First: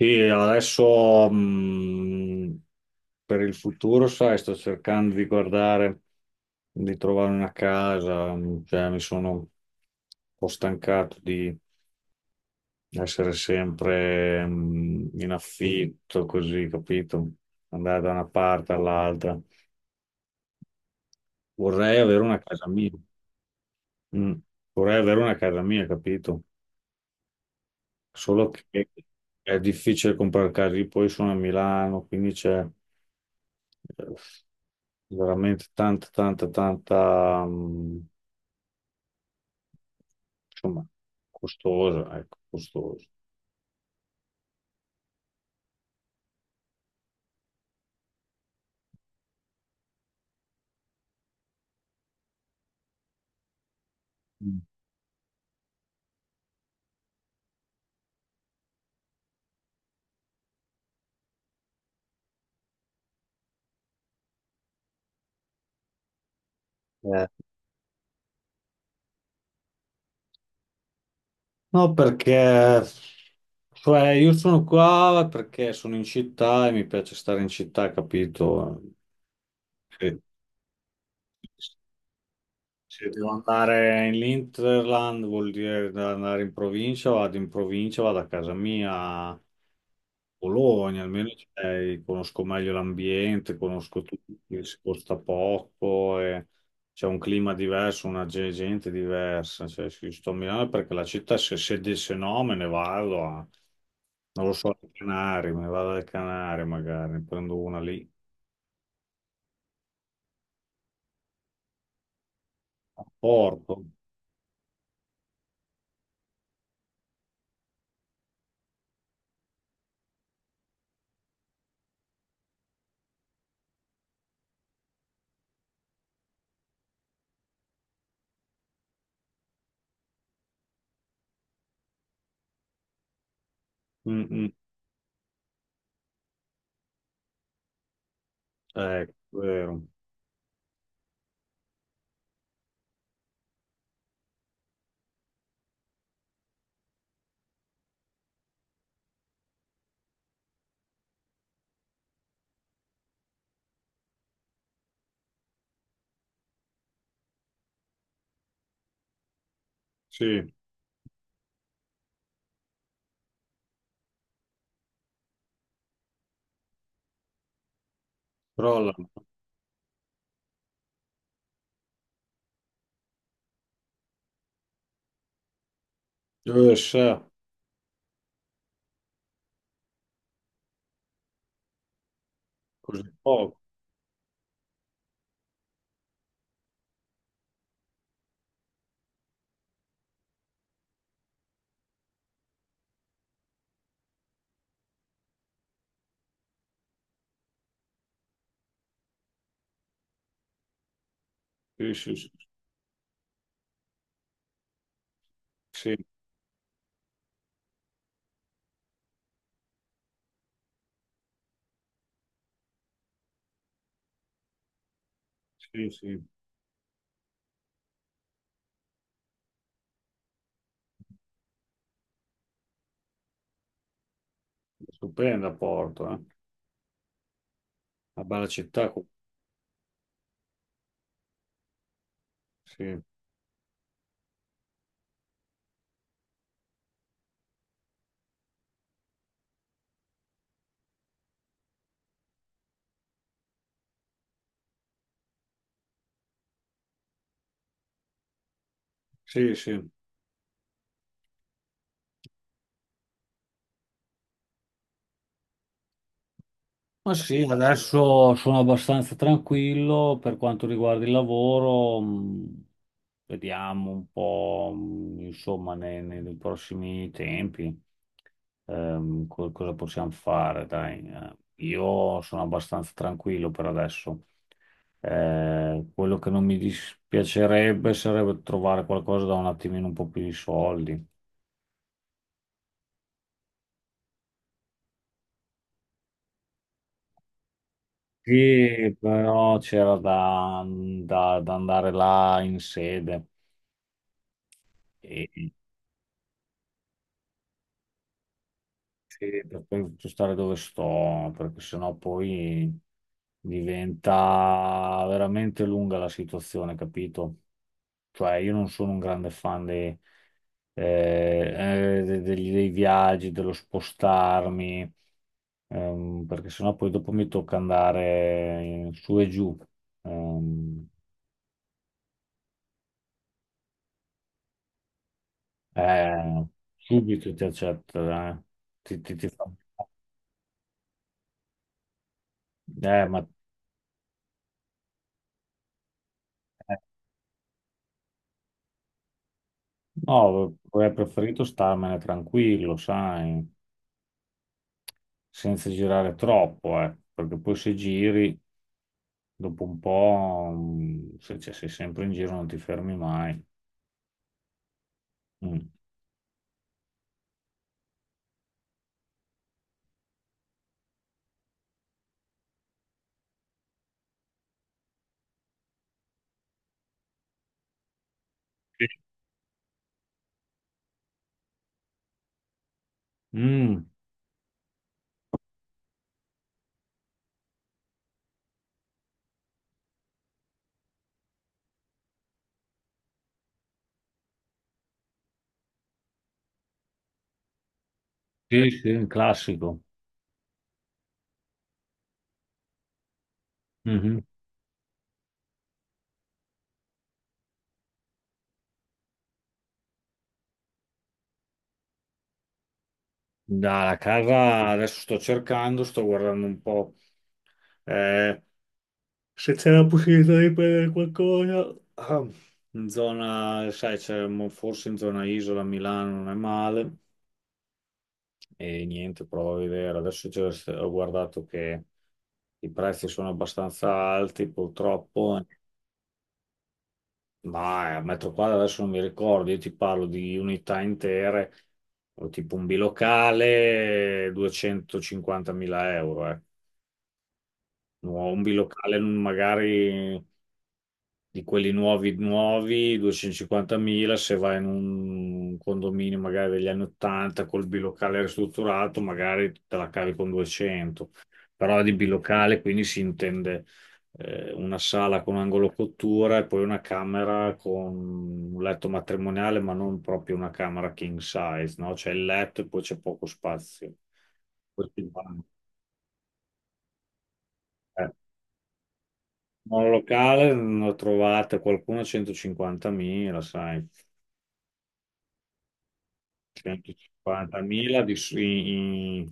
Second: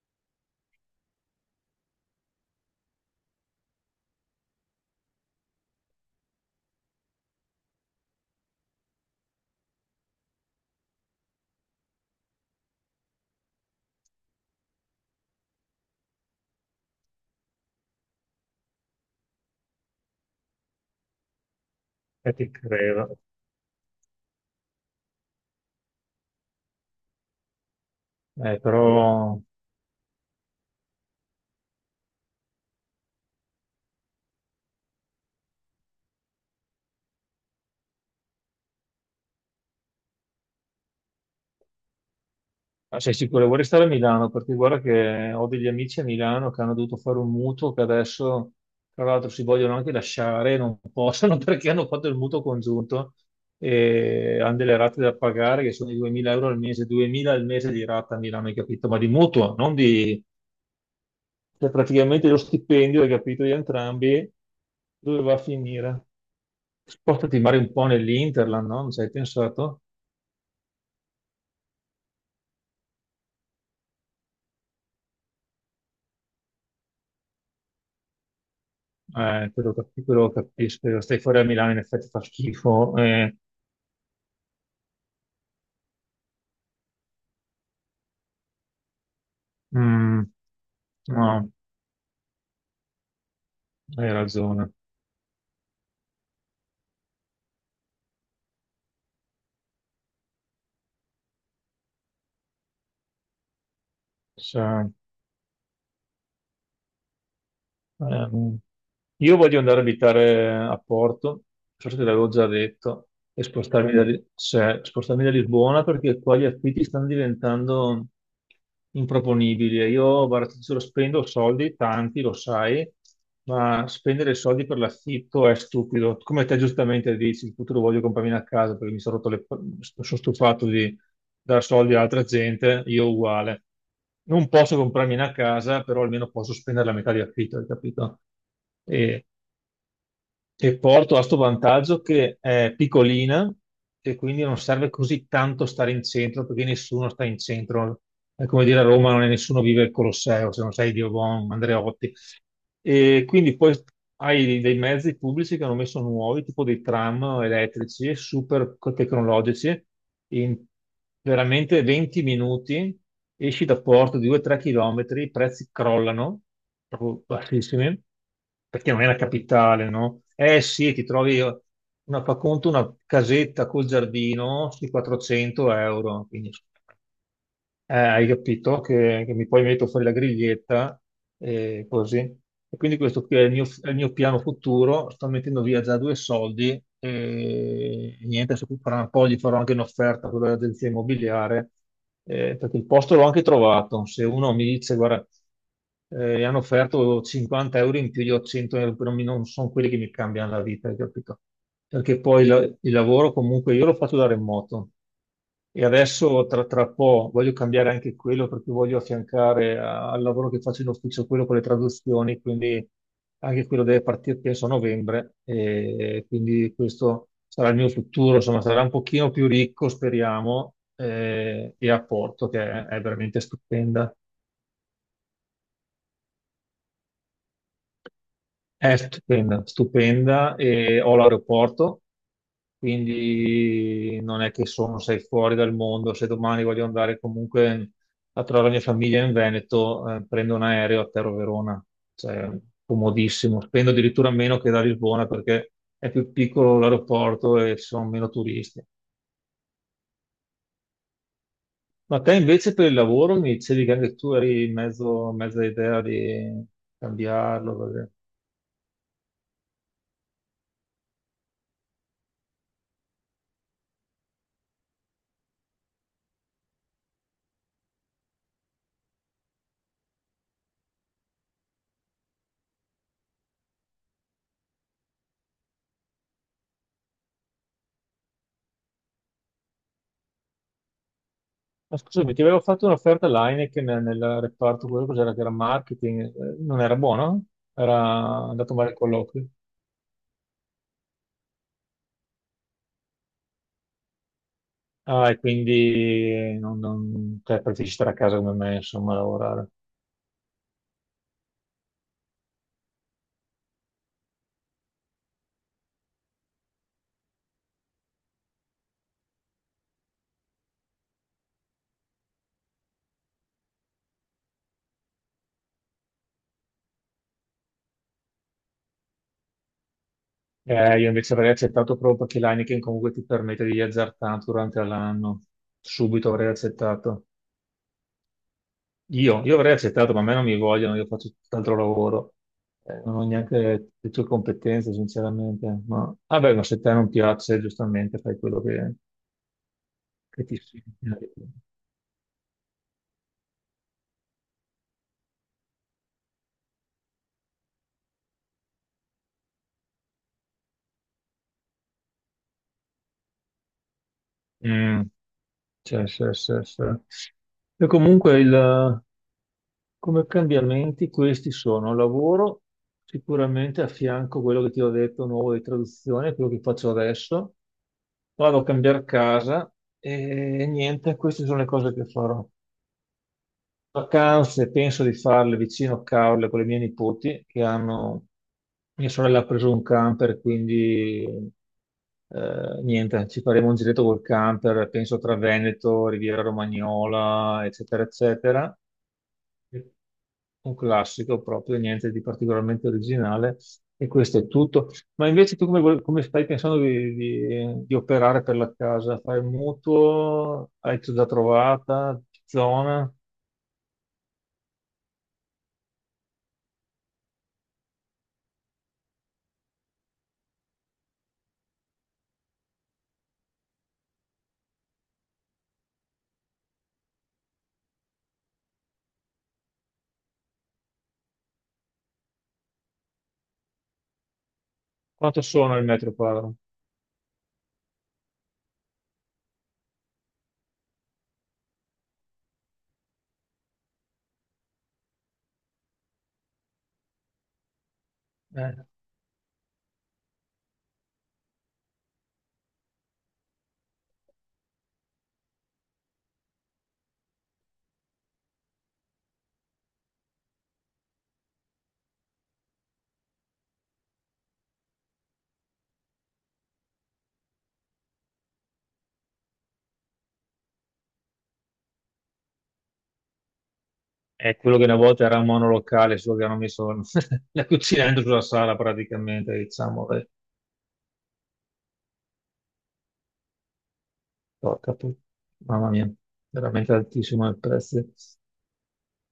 Sì, adesso per il futuro, sai, sto cercando di guardare, di trovare una casa, cioè, mi sono un po' stancato di essere sempre in affitto, così, capito? Andare da una parte all'altra. Vorrei avere E una ti casa mia. credo. Mm. Vorrei avere una casa mia, capito? Solo che Però è difficile comprare case, poi sono a Milano, quindi c'è... eh, veramente tanta, insomma, costosa, ecco, ah, costosa. sei sicuro, vorrei stare a Milano perché guarda che ho degli amici a Milano che hanno dovuto fare un mutuo che adesso, tra l'altro, si vogliono anche lasciare, non possono perché hanno fatto il mutuo congiunto e hanno Mm. delle rate da pagare che sono di 2.000 euro al mese, 2.000 al mese di rata a Milano, hai capito? Ma di mutuo, non di. Cioè praticamente lo stipendio, hai capito, di entrambi, dove va a finire? Eh, Spostati magari un po' nell'Interland, no? Non ci hai pensato? No, perché cioè, io sono qua perché sono in città e mi piace stare in città, capito? Quello, cap- Se, quello capisco, io stai fuori a Milano in effetti fa schifo. se devo Eh, andare in Interland vuol dire andare in provincia, vado a casa mia. mm, Bologna, almeno no, conosco meglio l'ambiente, conosco hai tutti, ragione. si costa poco, e c'è un clima diverso, una gente diversa. Cioè, se io sto a Milano perché la città, se no, me ne vado a, non lo so, Cioè, alle Canarie, me ne vado alle Canarie magari, ne prendo una lì, Ehm, io voglio andare a abitare a Porto, non so se te l'avevo già a detto, e Porto. Cioè, spostarmi da Lisbona perché qua gli affitti stanno diventando improponibili. E io, guarda, ti giuro, spendo soldi, tanti, lo sai, ma spendere soldi per l'affitto è stupido. Come te giustamente dici, in futuro voglio comprarmi una casa perché mi sono rotto le. Sono stufato di dare soldi a altra gente, io uguale Mm, non mm. posso comprarmi una casa, però almeno posso spendere la metà di affitto, hai capito? Ecco, E vero. e Porto ha sto vantaggio che è piccolina e quindi non serve così tanto stare in centro perché nessuno sta in centro. È come dire a Roma non è nessuno vive il Colosseo, se non sei Diobon, Andreotti. E quindi poi hai dei mezzi pubblici che hanno messo nuovi, tipo dei tram elettrici, super tecnologici. Sì, In veramente 20 minuti esci da Porto di 2-3 km, i prezzi crollano proprio bassissime, però la, perché non è la capitale, no? Eh sì, ti trovi una, fa conto, una casetta col giardino sui 400 euro, quindi sa, hai capito che mi poi metto fuori la griglietta e così. E quindi così questo qui poco. È il mio piano futuro. Sto mettendo via già due soldi e niente, adesso fra un po' gli farò anche un'offerta a quella dell'agenzia immobiliare perché il posto l'ho anche trovato. Se uno mi dice, guarda, gli hanno offerto 50 euro in più, io ho 100 euro, però non sono quelli che mi cambiano la vita, hai capito? Sì, sì, Perché sì, poi la- il lavoro comunque io lo faccio da remoto. E sì, adesso tra po' voglio cambiare anche quello perché voglio affiancare al lavoro che faccio in ufficio quello con le traduzioni, quindi anche quello deve partire penso a novembre sì, sì. e quindi questo sarà il mio futuro, insomma sarà un pochino più ricco speriamo e a Porto che è veramente stupenda. Stupenda Porto, eh. Una bella città. È stupenda, stupenda e ho l'aeroporto, Sì, quindi non è che sono, sei fuori dal mondo. Se domani voglio andare comunque a trovare la mia famiglia in Veneto, prendo un aereo, atterro a Verona, cioè comodissimo. Spendo addirittura meno che da Lisbona perché è più piccolo l'aeroporto e ci sono meno turisti. sì, sì. Ma te invece per il lavoro mi dicevi che anche tu eri in mezzo, mezza idea di Ma sì, cambiarlo. Adesso sono abbastanza tranquillo per quanto riguarda il lavoro. Vediamo un po', insomma, nei prossimi tempi, cosa possiamo fare, dai. Io sono abbastanza tranquillo per adesso. Quello che non mi dispiacerebbe sarebbe trovare qualcosa da un attimino un po' più di soldi. Ma scusami, ti avevo fatto un'offerta all'Heineken nel reparto, quello cos'era che era marketing, non era buono? Era andato male Sì, il colloquio. però c'era da, da andare là in sede Ah, e e, quindi non, cioè, preferisci stare a casa come me, insomma, a sì, per lavorare. poi stare dove sto, perché sennò poi diventa veramente lunga la situazione, capito? Cioè, io non sono un grande fan dei, eh, dei viaggi, dello spostarmi, perché sennò poi dopo mi tocca andare su e giù. ehm, Io invece avrei accettato proprio perché l'Heineken comunque ti permette di viaggiare tanto durante l'anno. Subito Eh, avrei accettato. subito ti accetta, eh. Ti, ti- ti fa- Io avrei accettato, ma a me non mi vogliono, io faccio tutt'altro lavoro. Eh, Non ma ho neanche le tue competenze, sinceramente. Ma vabbè, ma se eh, a te non piace, giustamente fai quello che no, ti avrei segnali. preferito starmene tranquillo, sai, senza girare troppo, perché poi se giri dopo un po', mm, se cioè, sei sempre in giro non ti fermi mai. Mm, Mm. sì, sì, sì, sì. E comunque come cambiamenti questi sono lavoro sicuramente a fianco quello che ti ho detto nuovo di traduzione, quello che faccio adesso. Vado a Sì. cambiare casa e niente, queste sono le cose che farò. Mm, Vacanze penso di farle vicino a Caorle con le mie nipoti che hanno, mia sorella ha preso un camper, quindi niente, ci faremo un giretto col camper, penso tra Veneto, Riviera Romagnola, eccetera, sì, eccetera. sì, un classico. Un classico proprio, niente di particolarmente originale e Mhm. questo è tutto. Ma invece tu come, come stai pensando di, di operare per la casa? Fai un mutuo? Hai già trovata? Zona? Dalla casa adesso sto cercando, sto guardando un po'. eh, Se c'è la possibilità di prendere qualcosa, ah, in zona, sai, forse in zona Isola, a Milano non è male e niente, prova a vedere. Ho guardato che i prezzi sono abbastanza alti, purtroppo, Quanto sono il metro quadro? ma a metro quadro adesso non mi ricordo, io ti parlo di unità intere, o tipo un bilocale, 250.000 euro, eh. No, un Eh, bilocale magari di quelli nuovi, nuovi, 250.000, se vai in un condominio magari degli anni 80 col bilocale ristrutturato, magari te la cavi con 200. Però di bilocale, quindi si intende una sala con angolo cottura e poi una camera con un letto matrimoniale, ma non proprio una camera king size, no? C'è il letto e poi c'è poco spazio. è quello che Questo una è il volta era bagno. un monolocale, solo che hanno messo la cucina Eh, dentro sulla sala praticamente, diciamo. Beh, monolocale, ne ho trovate qualcuno a 150.000, sai. porca pu-, mamma mia, veramente altissimo il prezzo. 150.000 in,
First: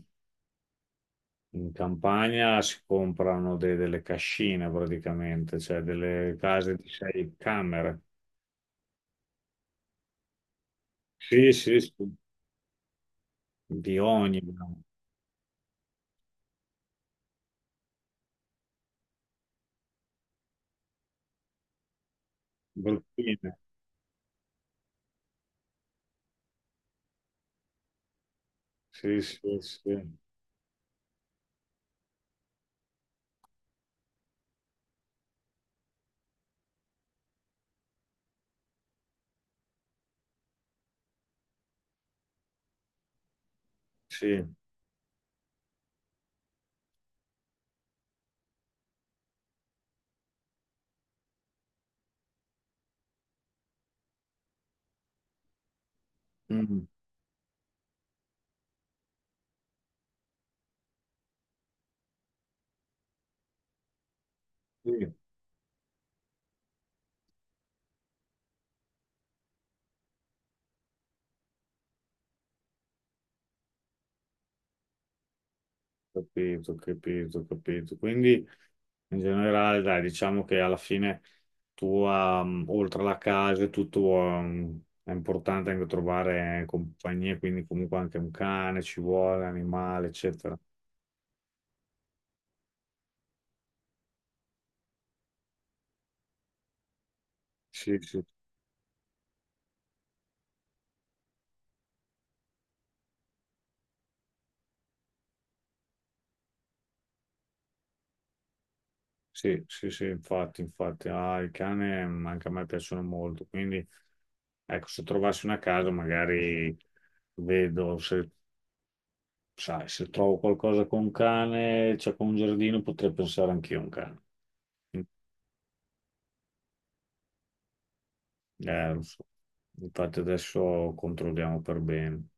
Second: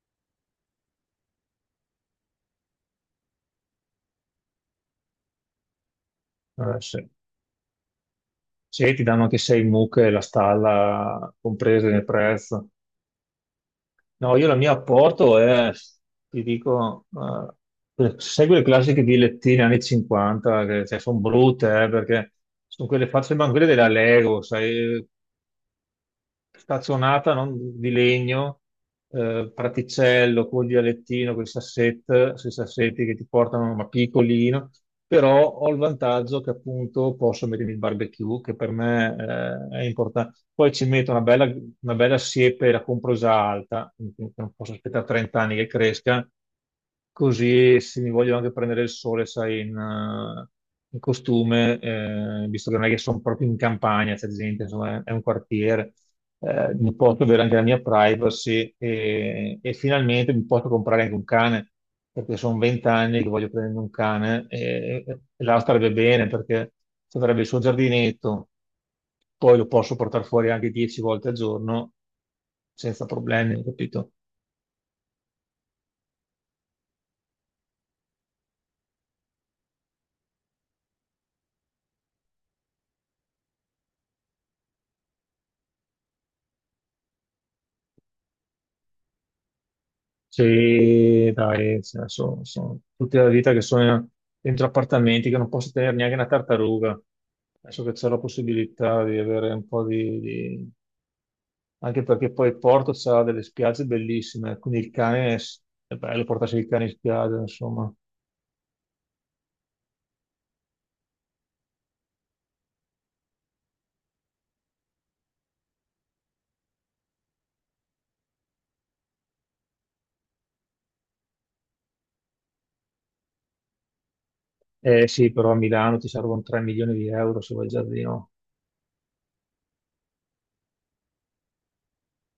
in campagna si comprano delle cascine praticamente, cioè delle case Allora, di se, 6 camere. se ti danno anche sei mucche e la stalla Sì, sì, comprese sì, nel prezzo. di No, ogni, io la mia apporto è, ti dico, segue le classiche dilettine anni 50, che sono brutte, perché sono quelle fatte, sembrano bruttine. quelle della Lego, sai, stazionata, non di legno, Sì, sì, sì, praticello, col dialettino, con i sui sassetti che ti portano, ma piccolino, però ho il vantaggio che appunto posso mettermi il barbecue, che per me, è importante. Poi ci metto una bella siepe, la compro già alta, quindi sì. non posso aspettare 30 anni che cresca, così se mi voglio anche prendere il sole, sai, in costume, visto che non è che sono proprio in campagna, c'è gente, insomma, è un quartiere Mm, mi posso avere anche la mia privacy e finalmente mi posso comprare anche un cane, perché sono vent'anni che voglio prendere un cane sì. e là starebbe bene perché ci avrebbe il suo giardinetto, poi lo posso portare fuori anche 10 volte al giorno senza problemi, capito? Capito, capito, capito. Quindi in generale, dai, diciamo che alla fine tu, oltre alla casa, e tutto, è importante anche trovare compagnia, quindi comunque anche un cane ci vuole, animale, eccetera. Sì, dai, sono tutta la vita che sono dentro appartamenti che non posso tenere neanche una tartaruga. Adesso che Sì, c'è la sì, possibilità di avere un po' anche perché poi il Porto ha delle spiagge bellissime, quindi il cane è bello portarsi il cane in spiaggia, insomma. sì, sì, sì, infatti, infatti, ah, il cane mm, anche a me piacciono molto, quindi ecco, se trovassi una casa magari vedo se, sai, se trovo qualcosa con un cane, cioè con un giardino, potrei pensare anch'io a un cane. Eh sì, però a Milano ti servono 3 milioni di euro se vuoi il giardino. Eh, infatti adesso controlliamo per bene.